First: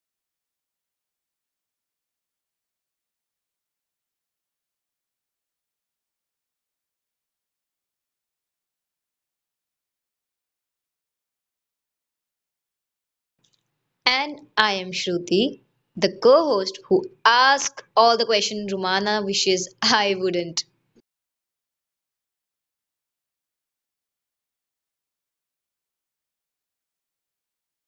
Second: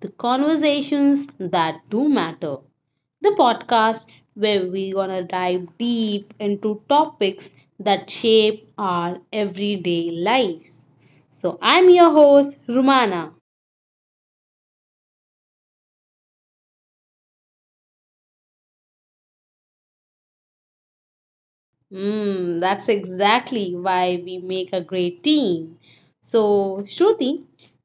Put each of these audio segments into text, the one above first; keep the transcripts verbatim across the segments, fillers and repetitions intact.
the conversations that do matter, the podcast where we're gonna dive deep into topics that shape our everyday lives. So, I'm your host, Rumana. And I am Shruti, the co host who asks all the questions Rumana wishes I wouldn't. Mm, that's exactly why we make a great team. So, Shruti,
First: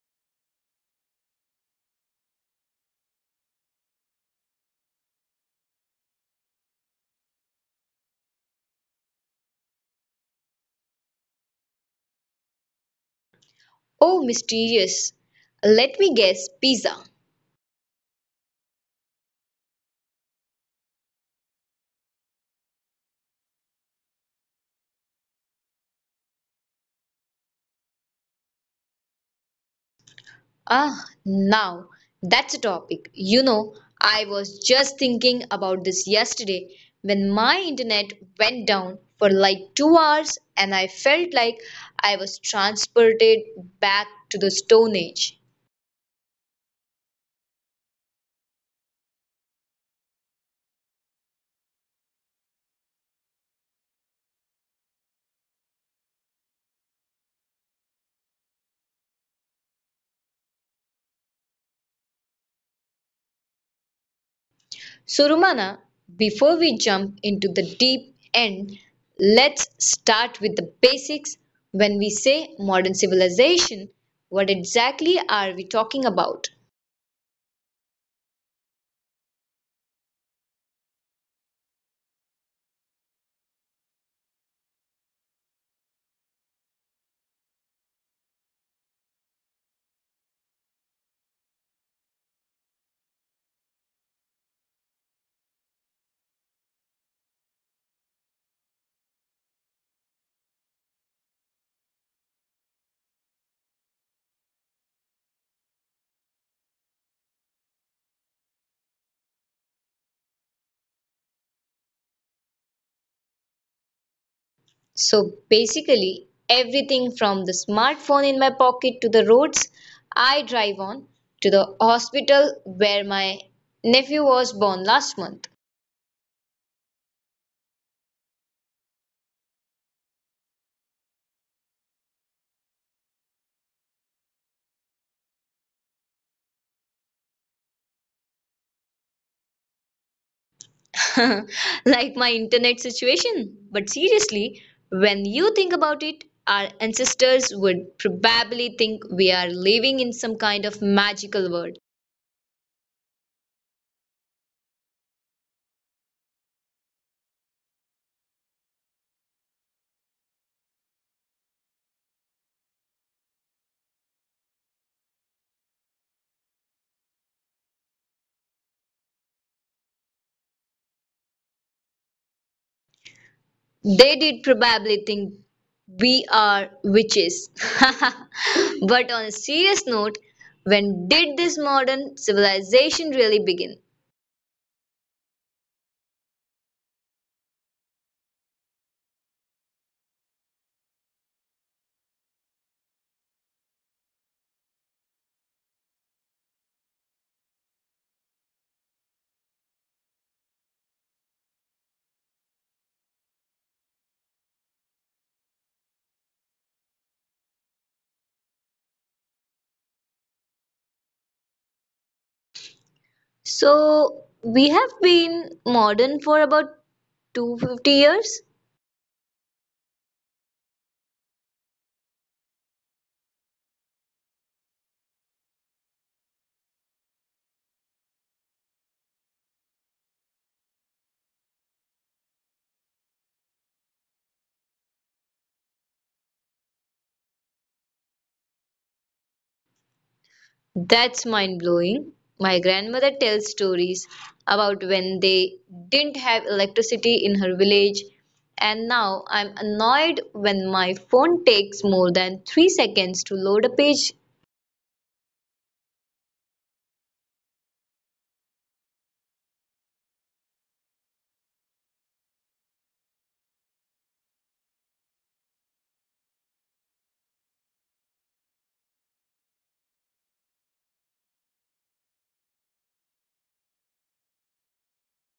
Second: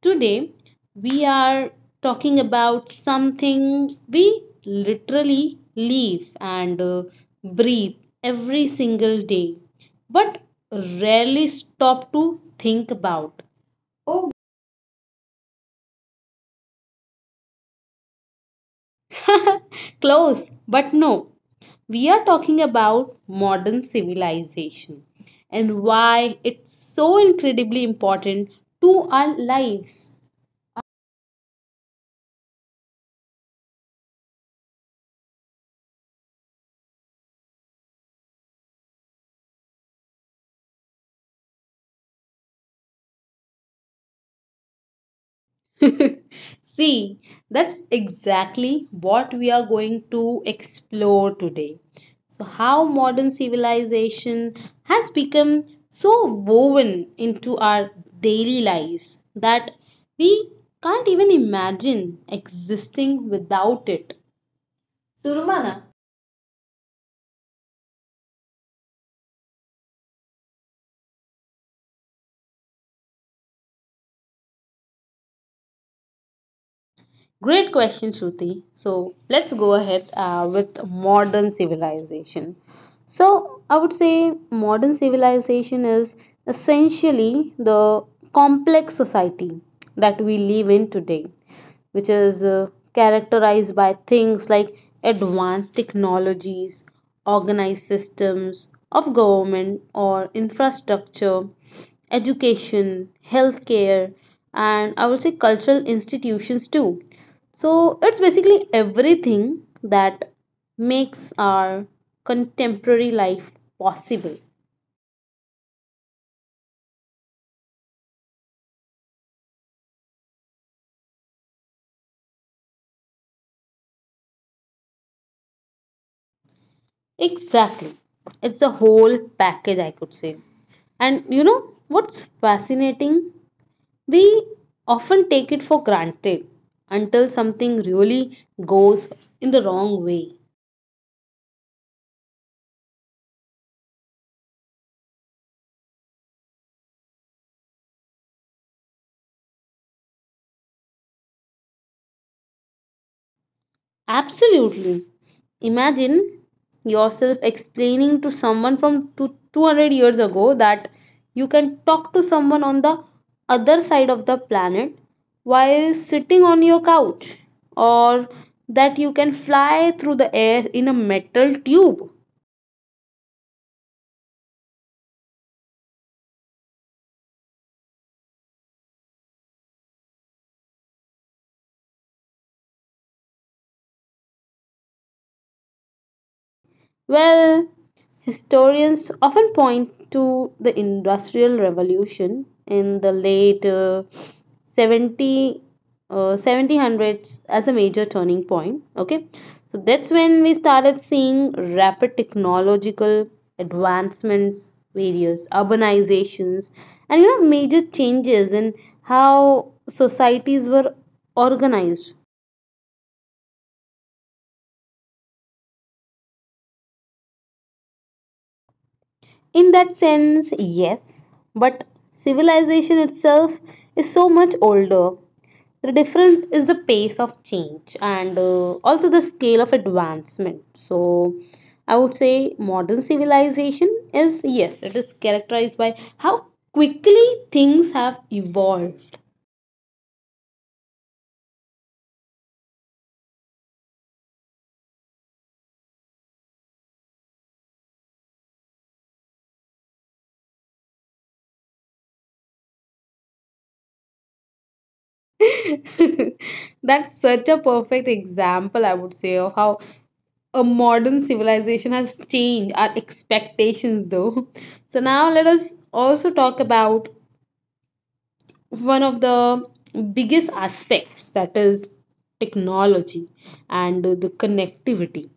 today we are talking about something we literally live and uh, breathe every single day, but rarely stop to think about. Oh, mysterious. Let me guess pizza. Close, but no. We are talking about modern civilization and why it's so incredibly important to our lives. Ah, now that's a topic. You know, I was just thinking about this yesterday when my internet went down for like two hours and I felt like I was transported back to the Stone Age. See, that's exactly what we are going to explore today. So, how modern civilization has become so woven into our daily lives that we can't even imagine existing without it. So, Surumana. Rumana, before we jump into the deep end, let's start with the basics. When we say modern civilization, what exactly are we talking about? Great question, Shruti. So let's go ahead uh, with modern civilization. So I would say modern civilization is essentially the complex society that we live in today, which is uh, characterized by things like advanced technologies, organized systems of government or infrastructure, education, healthcare, and I would say cultural institutions too. So it's basically everything that makes our contemporary life possible. So, basically, everything from the smartphone in my pocket to the roads I drive on to the hospital where my nephew was born last month. Exactly. It's a whole package, I could say. And you know what's fascinating? We often take it for granted until something really goes in the wrong way. Like my internet situation. But seriously, when you think about it, our ancestors would probably think we are living in some kind of magical world. Absolutely. Imagine yourself explaining to someone from two- 200 years ago that you can talk to someone on the other side of the planet while sitting on your couch, or that you can fly through the air in a metal tube. They did probably think we are witches. But on a serious note, when did this modern civilization really begin? Well, historians often point to the Industrial Revolution in the late uh, seventy, uh, seventeen hundreds as a major turning point. Okay, so that's when we started seeing rapid technological advancements, various urbanizations, and you know, major changes in how societies were organized. So, we have been modern for about two hundred fifty years. In that sense, yes, but civilization itself is so much older. The difference is the pace of change and uh, also the scale of advancement. So, I would say modern civilization is, yes, it is characterized by how quickly things have evolved. That's mind blowing. My grandmother tells stories about when they didn't have electricity in her village, and now I'm annoyed when my phone takes more than three seconds to load a page. That's such a perfect example, I would say, of how a modern civilization has changed our expectations, though. So, now let us also talk about one of the biggest aspects, that is technology and the connectivity.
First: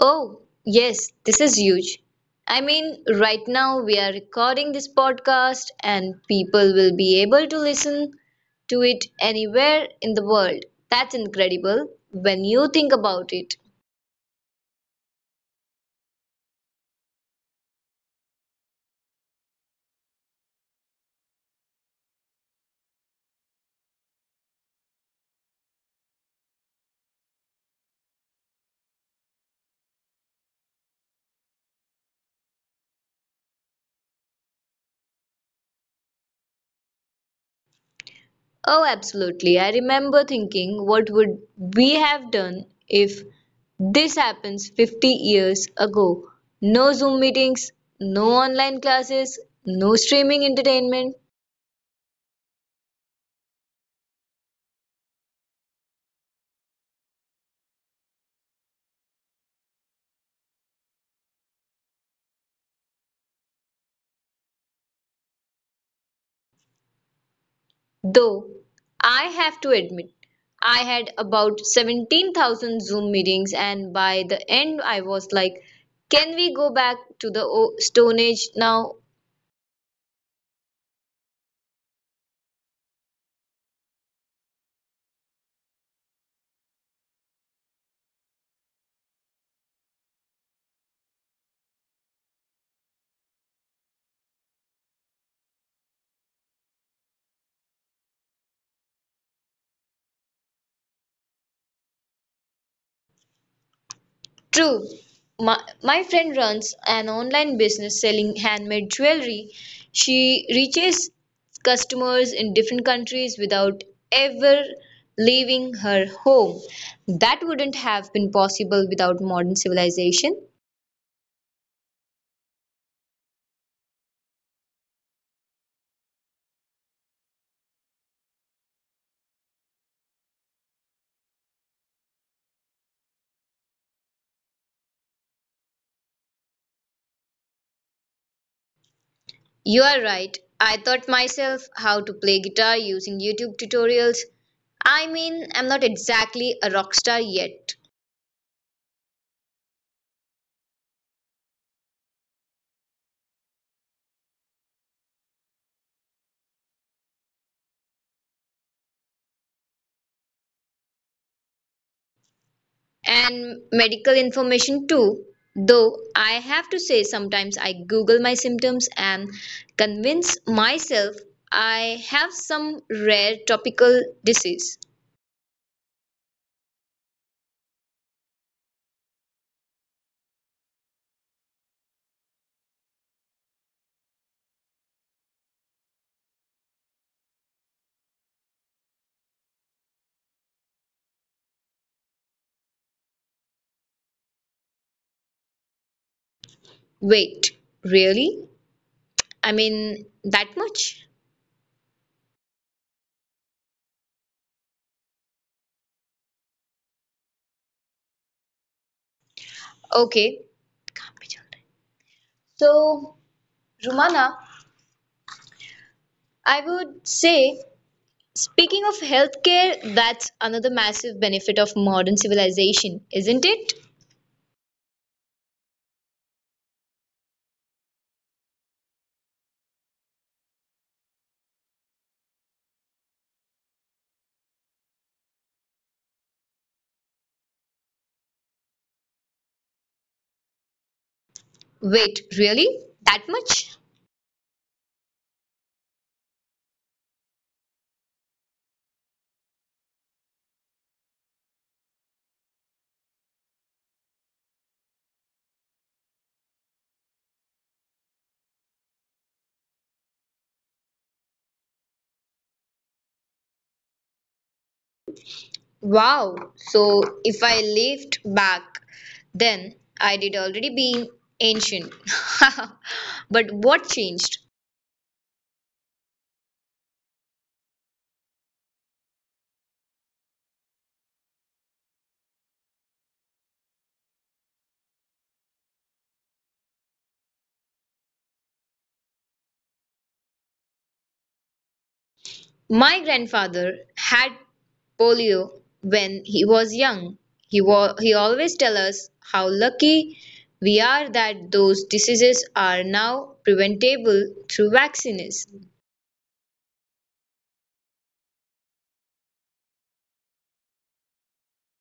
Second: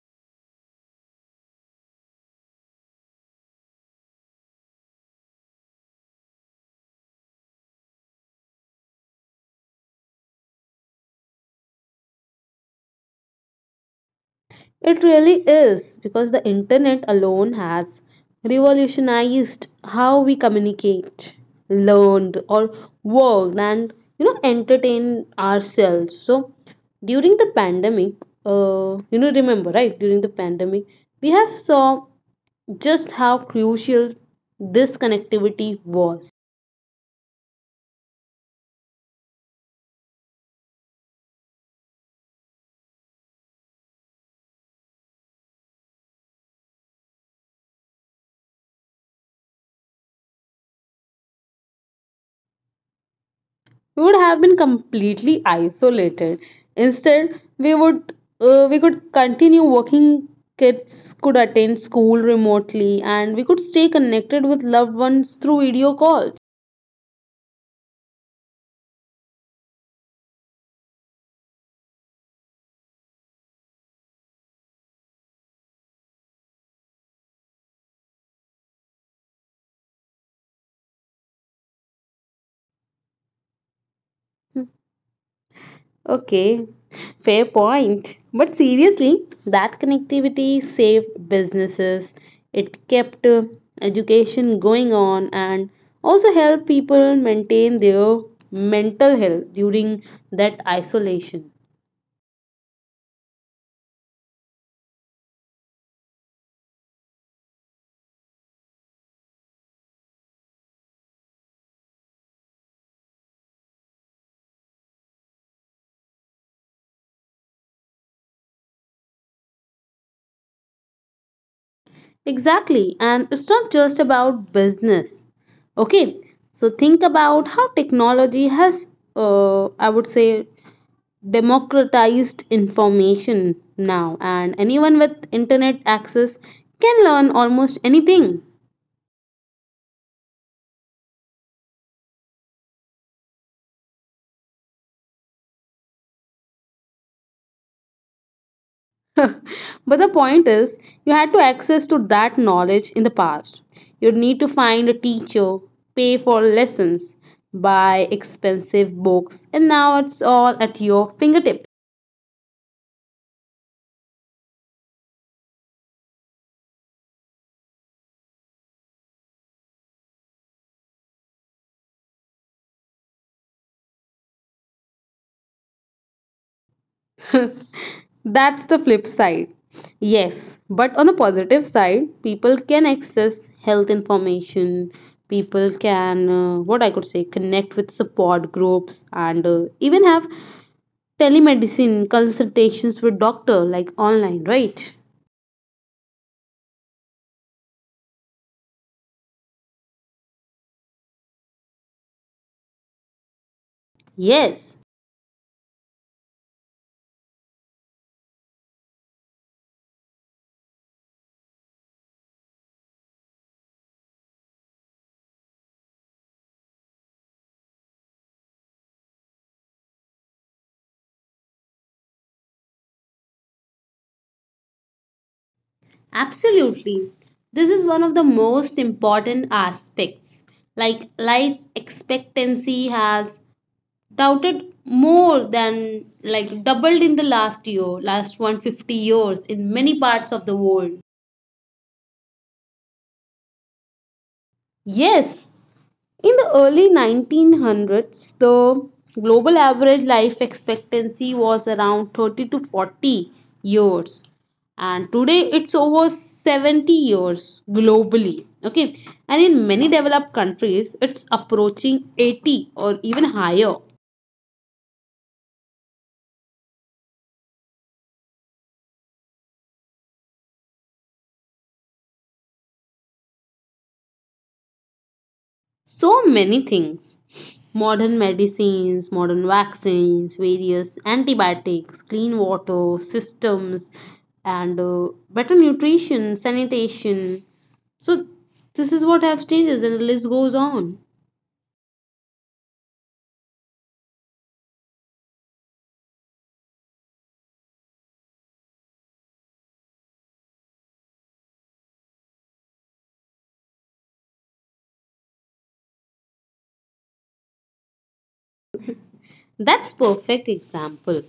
Oh, yes, this is huge. I mean, right now we are recording this podcast, and people will be able to listen to it anywhere in the world. That's incredible when you think about it. It really is because the internet alone has revolutionized how we communicate, learned, or worked, and you know, entertain ourselves. So, during the pandemic, uh, you know, remember right? During the pandemic, we have saw just how crucial this connectivity was. Oh, absolutely. I remember thinking, what would we have done if this happens fifty years ago? No Zoom meetings, no online classes, no streaming entertainment. We would have been completely isolated. Instead, we would uh, we could continue working, kids could attend school remotely, and we could stay connected with loved ones through video calls. Though, I have to admit, I had about seventeen thousand Zoom meetings, and by the end, I was like, can we go back to the o- Stone Age now? Okay, fair point, but seriously, that connectivity saved businesses, it kept uh, education going on, and also helped people maintain their mental health during that isolation. True. My, my friend runs an online business selling handmade jewelry. She reaches customers in different countries without ever leaving her home. That wouldn't have been possible without modern civilization. Exactly, and it's not just about business. Okay, so think about how technology has, uh, I would say, democratized information now, and anyone with internet access can learn almost anything. You are right. I taught myself how to play guitar using YouTube tutorials. I mean, I'm not exactly a rock star yet, But the point is, you had to access to that knowledge in the past. You'd need to find a teacher, pay for lessons, buy expensive books, and now it's all at your fingertips. and medical information too. Though I have to say, sometimes I Google my symptoms and convince myself I have some rare topical disease. That's the flip side. Yes, but on the positive side, people can access health information, people can, uh, what I could say, connect with support groups and uh, even have telemedicine consultations with doctor like online, right? Wait, really? I mean, that much? Yes, Okay. So, Rumana, I would say, speaking of healthcare, that's another massive benefit of modern civilization, isn't it? absolutely. This is one of the most important aspects. Like life expectancy has doubted more than like doubled in the last year, last one hundred fifty years in many parts of the world. Wait, really? That much? Yes, in the early nineteen hundreds, the global average life expectancy was around thirty to forty years, and today it's over seventy years globally. Okay, and in many developed countries, it's approaching eighty or even higher. Wow. So if I lived back then, I'd already been ancient. But what changed? So many things: modern medicines, modern vaccines, various antibiotics, clean water systems, and uh, better nutrition, sanitation. So, this is what have changes, and the list goes on. My grandfather had polio when he was young. He wa- he always tell us how lucky we are that those diseases are now preventable through vaccines. That's perfect example.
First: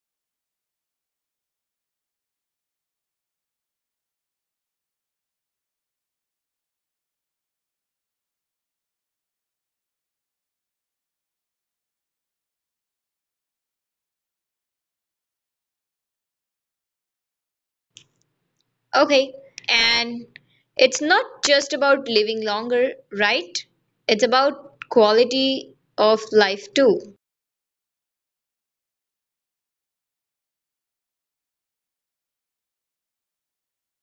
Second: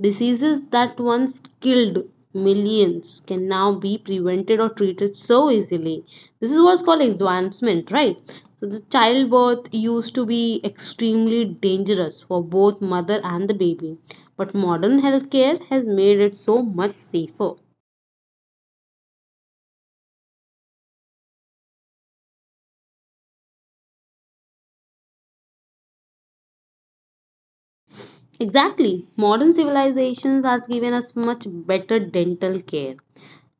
Diseases that once killed millions can now be prevented or treated so easily. This is what's called advancement, right? So the childbirth used to be extremely dangerous for both mother and the baby, but modern healthcare has made it so much safer. Okay, and it's not just about living longer, right? It's about quality of life too. Exactly. Modern civilizations has given us much better dental care,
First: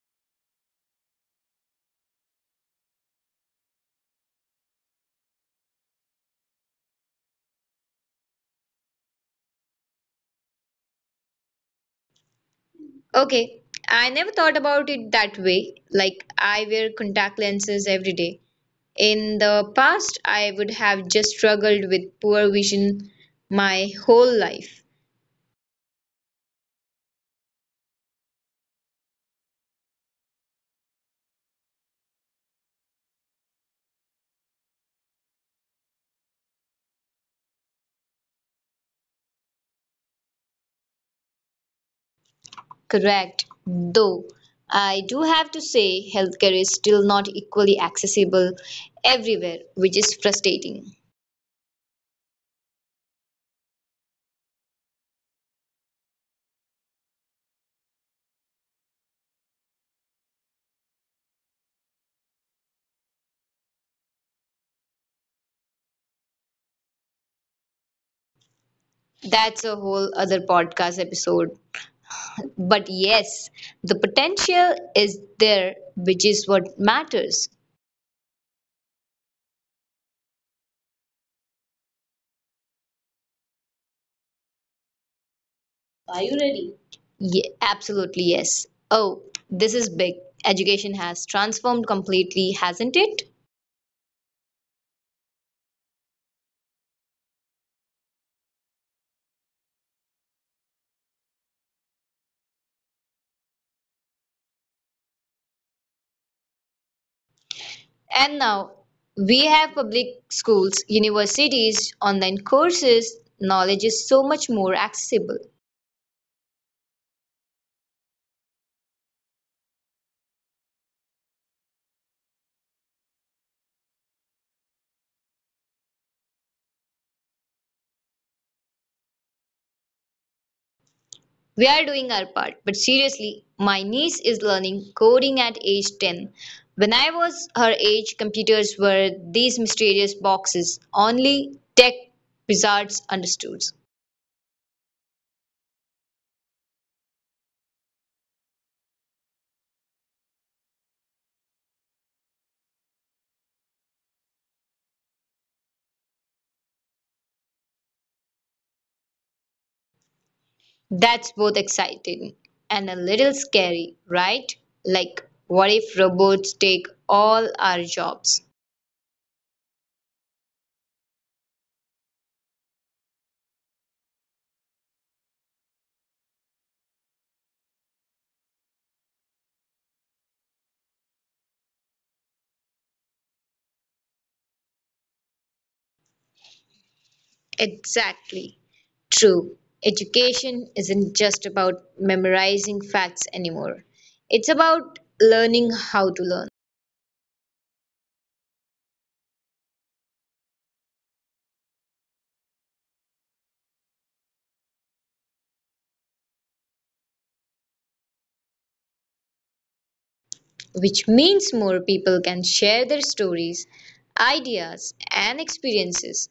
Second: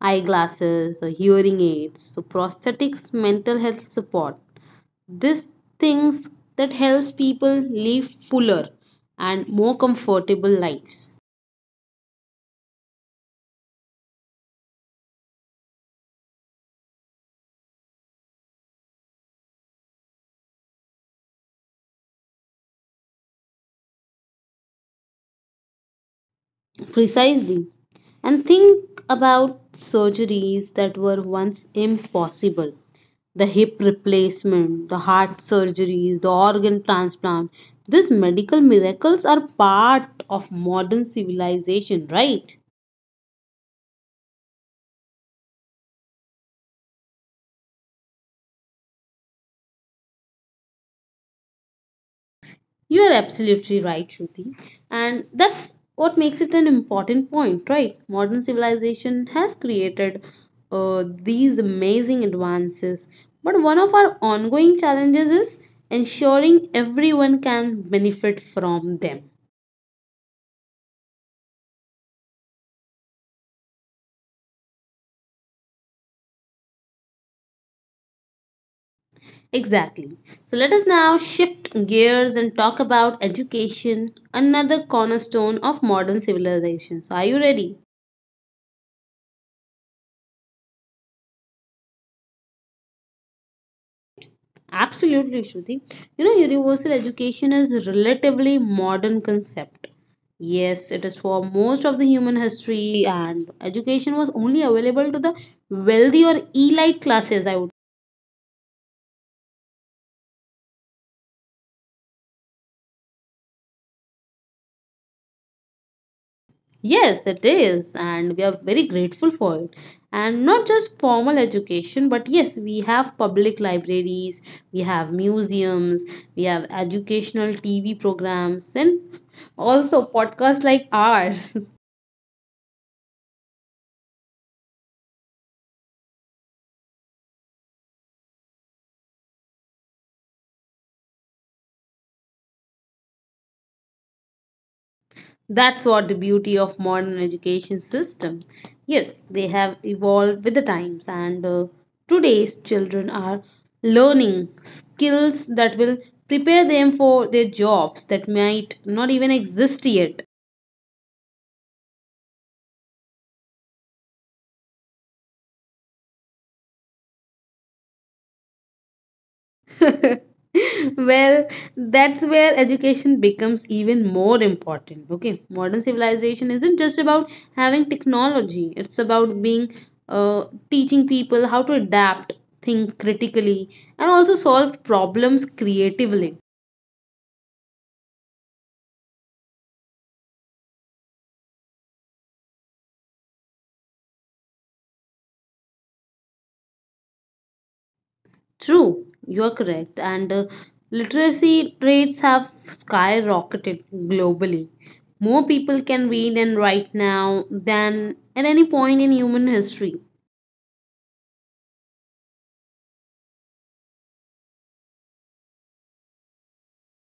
eyeglasses or hearing aids, so prosthetics, mental health support. These things that helps people live fuller and more comfortable lives. Okay, I never thought about it that way. Like, I wear contact lenses every day. In the past, I would have just struggled with poor vision my whole life. Precisely. And think about surgeries that were once impossible. The hip replacement, the heart surgeries, the organ transplant. These medical miracles are part of modern civilization, right? Correct. Though, I do have to say, healthcare is still not equally accessible everywhere, which is frustrating. You are absolutely right, Shruti. And that's what makes it an important point, right? Modern civilization has created uh, these amazing advances. But one of our ongoing challenges is ensuring everyone can benefit from them. That's a whole other podcast episode. But yes, the potential is there, which is what matters. Exactly. So let us now shift gears and talk about education, another cornerstone of modern civilization. So, are you ready? Ye absolutely, yes. Oh, this is big. Education has transformed completely, hasn't it? Absolutely, Shruti. You know, universal education is a relatively modern concept. Yes, it is. For most of the human history, and education was only available to the wealthy or elite classes, I would. And now we have public schools, universities, online courses. Knowledge is so much more accessible. Yes, it is, and we are very grateful for it. And not just formal education, but yes, we have public libraries, we have museums, we have educational T V programs, and also podcasts like ours. We are doing our part. But seriously, my niece is learning coding at age ten. When I was her age, computers were these mysterious boxes only tech wizards understood. That's what the beauty of modern education system. Yes, they have evolved with the times and uh, today's children are learning skills that will prepare them for their jobs that might not even exist yet. That's both exciting and a little scary, right? Like, what if robots take all our jobs? Well, that's where education becomes even more important. Okay, modern civilization isn't just about having technology, it's about being, uh, teaching people how to adapt, think critically, and also solve problems creatively. Exactly. True. Education isn't just about memorizing facts anymore. It's about learning how to learn. True, you are correct, and uh, literacy rates have skyrocketed globally. More people can read and write now than at any point in human history. Which means more people can share their stories, ideas, and experiences.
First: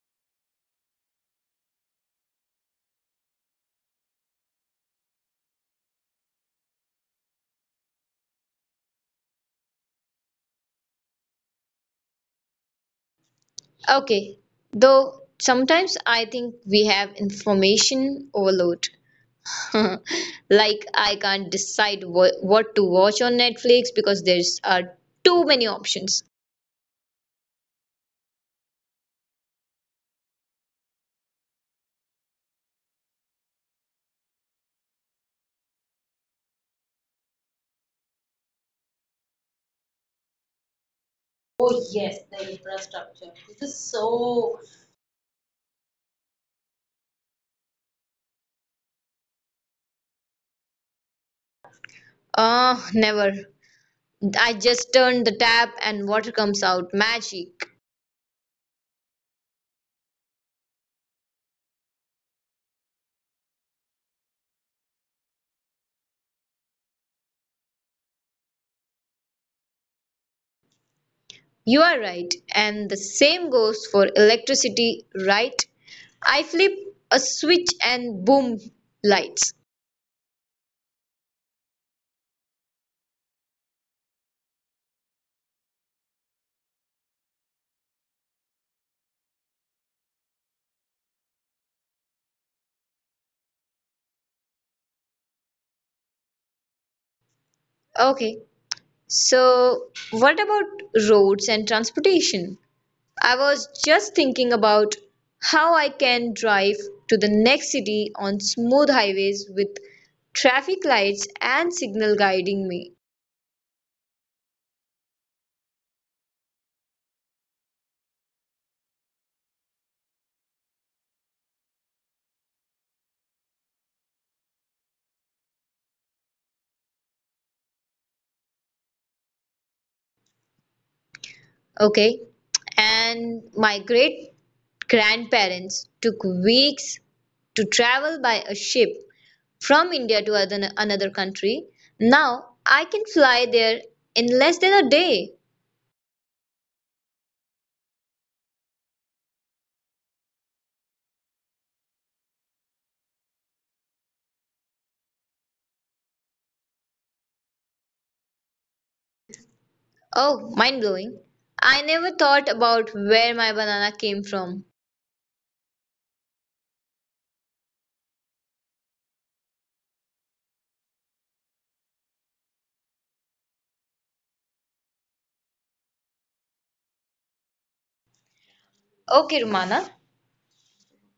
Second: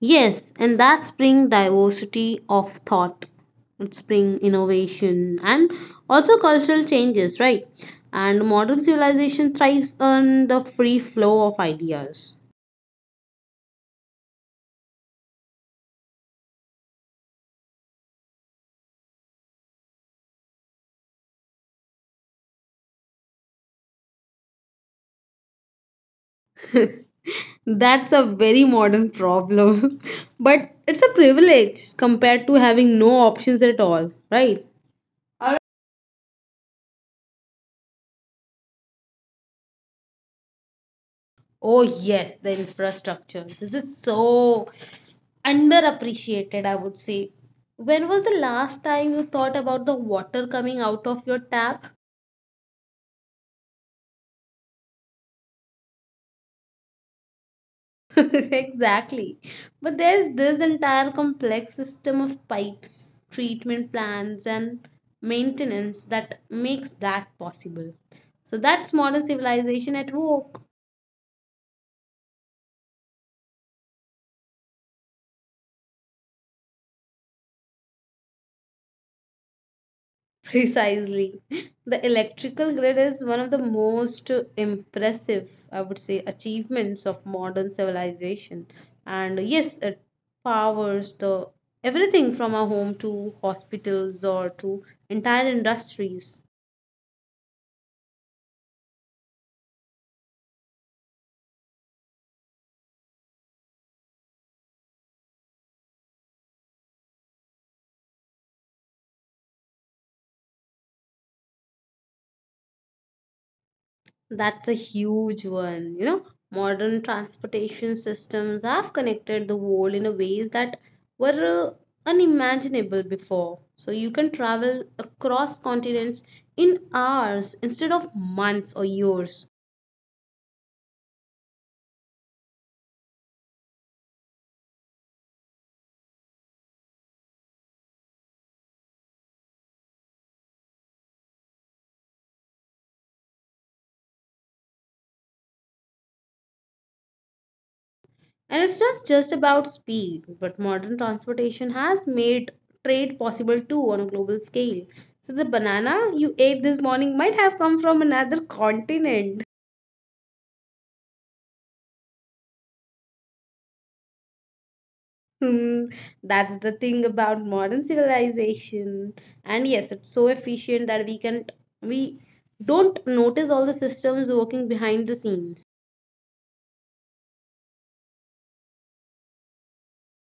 Yes, and that's bring diversity of thought. It's bring innovation and also cultural changes, right? And modern civilization thrives on the free flow of ideas. Okay, though sometimes I think we have information overload. Like, I can't decide what, what to watch on Netflix because there's are too many options. That's a very modern problem. But it's a privilege compared to having no options at all, right? Oh, yes, the infrastructure. This is so underappreciated, I would say. When was the last time you thought about the water coming out of your tap? Ah, never. I just turn the tap and water comes out magic. Exactly. But there's this entire complex system of pipes, treatment plants, and maintenance that makes that possible. So that's modern civilization at work. You are right, and the same goes for electricity, right? I flip a switch and boom, lights. Precisely. The electrical grid is one of the most impressive, I would say, achievements of modern civilization. And yes, it powers the everything from our home to hospitals or to entire industries. Okay, so what about roads and transportation? I was just thinking about how I can drive to the next city on smooth highways with traffic lights and signal guiding me. That's a huge one. You know, modern transportation systems have connected the world in a ways that were uh, unimaginable before. So you can travel across continents in hours instead of months or years. Okay. And my great grandparents took weeks to travel by a ship from India to other, another country. Now I can fly there in less than a day. And it's not just about speed, but modern transportation has made trade possible too on a global scale. So the banana you ate this morning might have come from another continent. Oh, mind blowing. I never thought about where my banana came from. Hmm, that's the thing about modern civilization. And yes, it's so efficient that we can we don't notice all the systems working behind the scenes. Okay, Rumana.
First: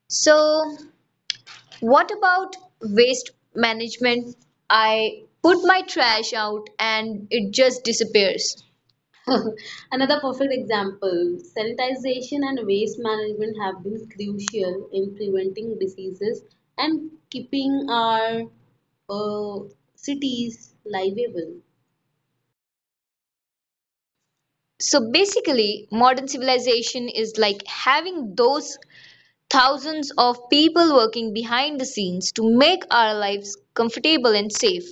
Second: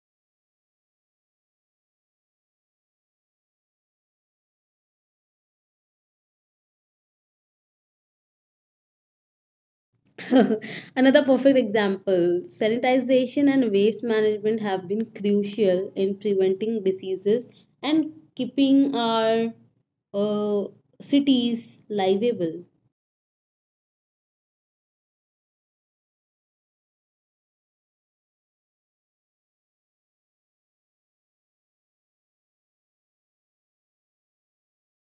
So, what about waste management? I put my trash out and it just disappears. Another perfect Another example perfect sanitization example, and waste sanitization management and have waste been management have crucial been in preventing crucial in diseases preventing and diseases keeping and our keeping our uh, uh, cities livable. cities livable. So basically, modern civilization is like having those thousands of people working behind the scenes to make our lives comfortable and safe.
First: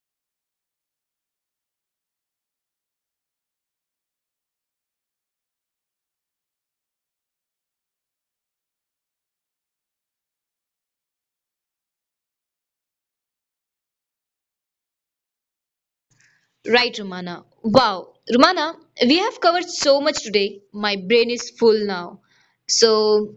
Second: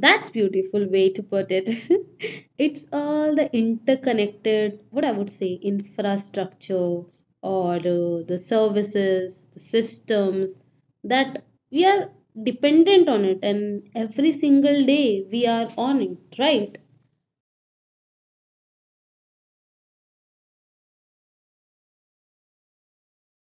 That's beautiful way to put it. It's all the interconnected, what I would say, infrastructure or uh, the services, the systems that we are dependent on it, and every single day we are on it, right? Right, Romana? Wow. Romana, we have covered so much today. My brain is full now. So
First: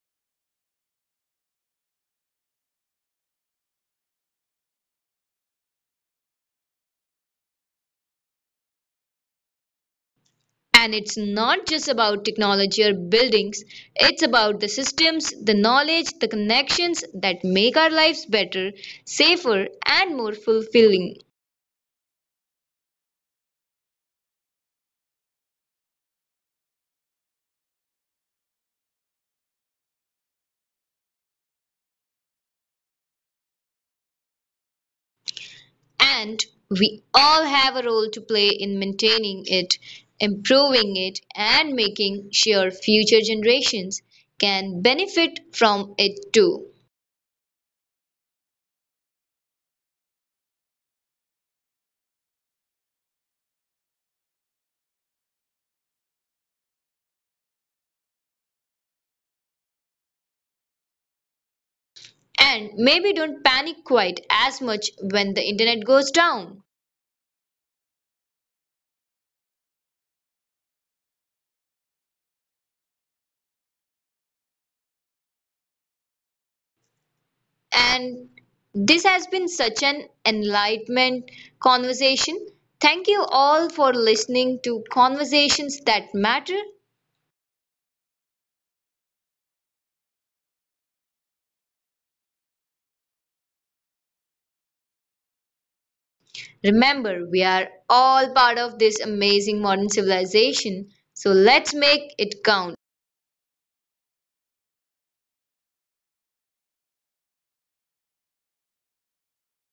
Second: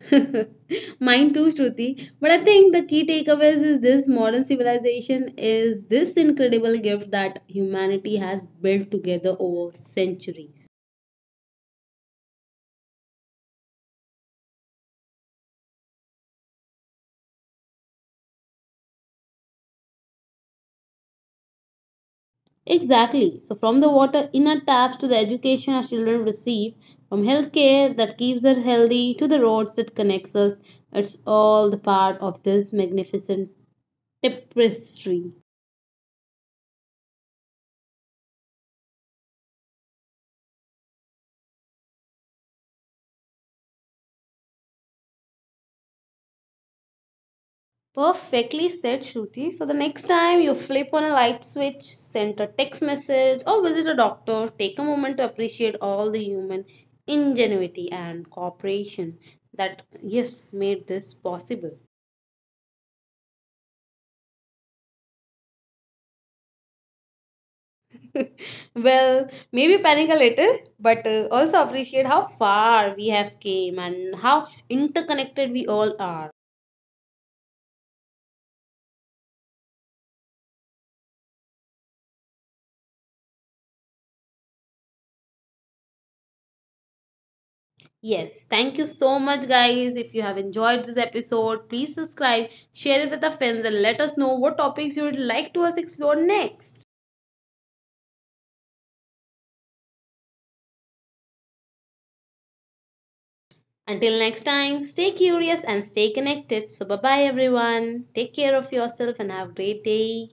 Mine too, Shruti. But I think the key takeaways is this: modern civilization is this incredible gift that humanity has built together over centuries. and it's not just about technology or buildings, it's about the systems, the knowledge, the connections that make our lives better, safer, and more fulfilling. Exactly. So, from the water inner taps to the education our children receive, from healthcare that keeps us healthy to the roads that connects us, it's all the part of this magnificent tapestry. And we all have a role to play in maintaining it, improving it, and making sure future generations can benefit from it too. Perfectly said, Shruti. So, the next time you flip on a light switch, send a text message, or visit a doctor, take a moment to appreciate all the human ingenuity and cooperation that, yes, made this possible. And maybe don't panic quite as much when the internet goes down. Well, maybe panic a little, but uh, also appreciate how far we have came and how interconnected we all are. And this has been such an enlightenment conversation. Thank you all for listening to Conversations That Matter. Yes, thank you so much, guys. If you have enjoyed this episode, please subscribe, share it with the friends, and let us know what topics you would like to us explore next. Remember, we are all part of this amazing modern civilization, so let's make it count. Until next time, stay curious and stay connected. So, bye bye, everyone. Take care of yourself and have a great day.